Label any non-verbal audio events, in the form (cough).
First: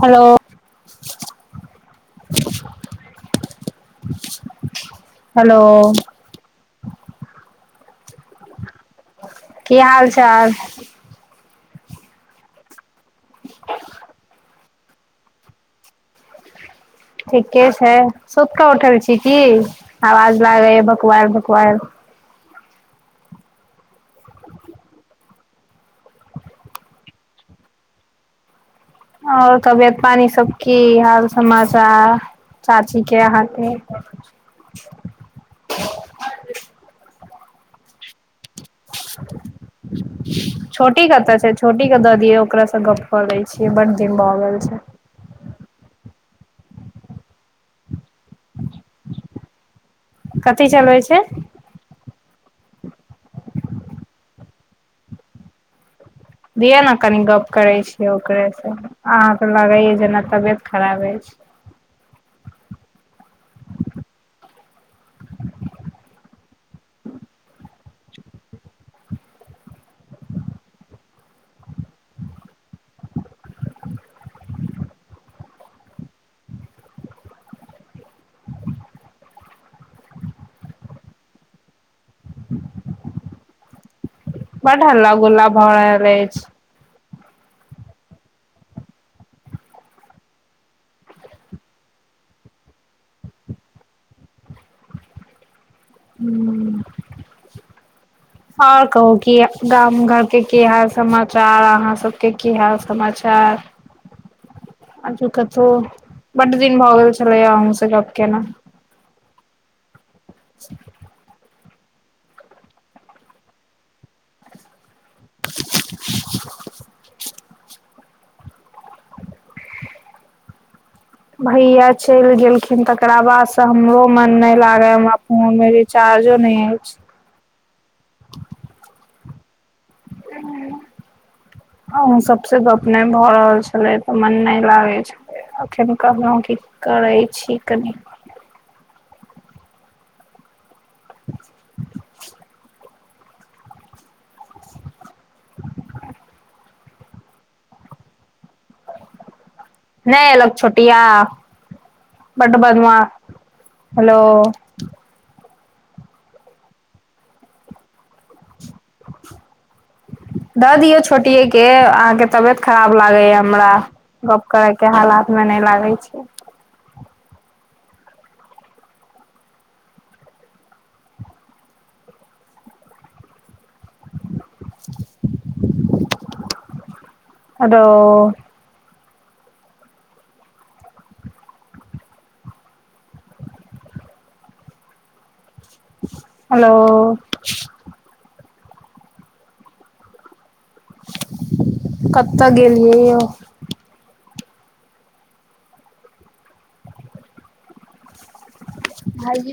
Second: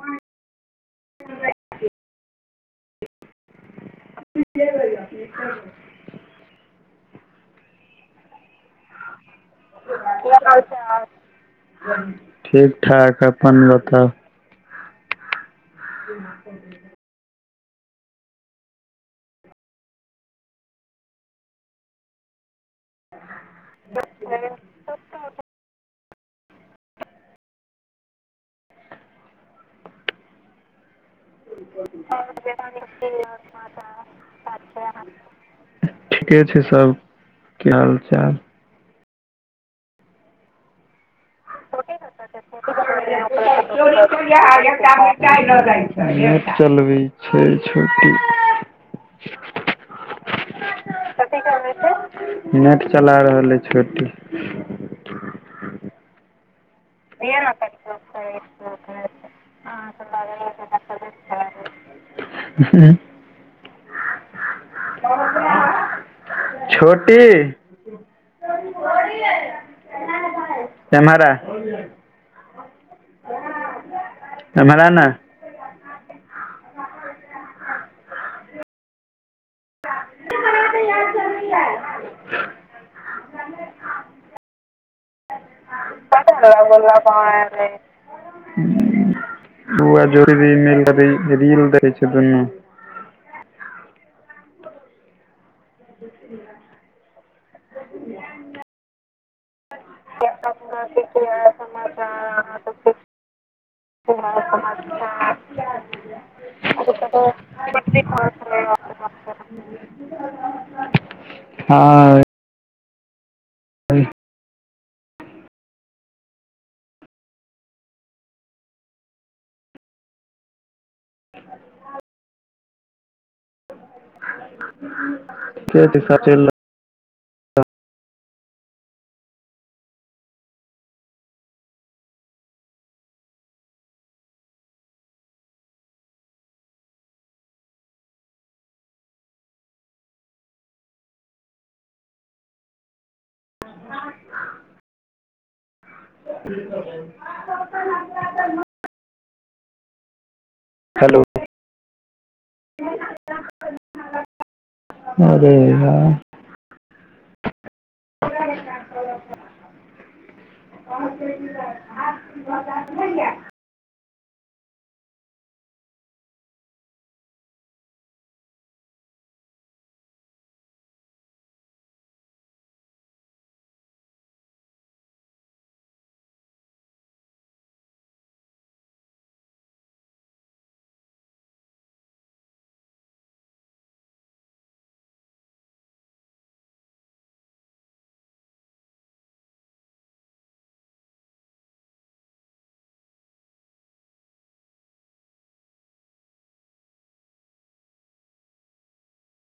Hello- (unintelligible) hello- की हाल कि चाल हाल चाल- ठीक -ठाक अप्पन बताउ? (unintelligible) ठीके छै, सुत केऽ उठल छी की? आवाज लागैया भकुऐल -भकुऐल। (unintelligible) और तबियत पानी सब की हाल? समाचार चाचीके, अहाँके? ठीके छै सब। के हाल- चाल। (unintelligible) छोटी कत्तऽ छै? छोटीके दऽ दियौ ओकरासँ गप्प कऽ लै छी बड्ड दिन भऽ गेल छै। नेट चलबै छै छोटी। कथि चलबै छै? (unintelligible) नेट चला रहल अइ छोटी। दिअ ने कनि गप करै छियै ओकरे स, अहाँके लगैया जेना तबियत खराब अइछ। (unintelligible) (unintelligible) छोटी (inaudible) एम्हर आ। एम्हर आ ने। (unintelligible) (unintelligible) बड्ड हल्ला -गुल्ला भ रहल अइछ। भोला बाहर रै छै। (unintelligible) रील देखै छै दुन्। नू ह्म, और कहुं कि गाम घर के की हाल समाचार अहां सबके की हाल समाचार? उहै त आजु कतो, बड्ड दिन भऽ गेल छलै अहों से गप केना। (unintelligible) अच्छा! हँ। ह (inaudible) (inaudible) भैया चलि गेलखिन, तकरा बाद तऽ हमरो मन न लागै यऽ, हमरा फोन मे छै सब चलि रिचार्जो नइ अछि। रहल ओ, अहु सबसे गप नइ भऽ रहल छलै, तऽ मन नइ लागै छलै। एखन कहलौं की करै छी, कनि (inaudible) ठ छै (inaudible) नइ एलौ छोटीया, हेलो बड्ड बदमाश हेलो! अरे यार! (inaudible) दऽ दियौ छोटियेके, अहाँके तबियत खराब लागैया हमरा। गप करे के हालात में नइ लागै छी। हलो! हलो! कतऽ गेलियै यौ। भाईजी!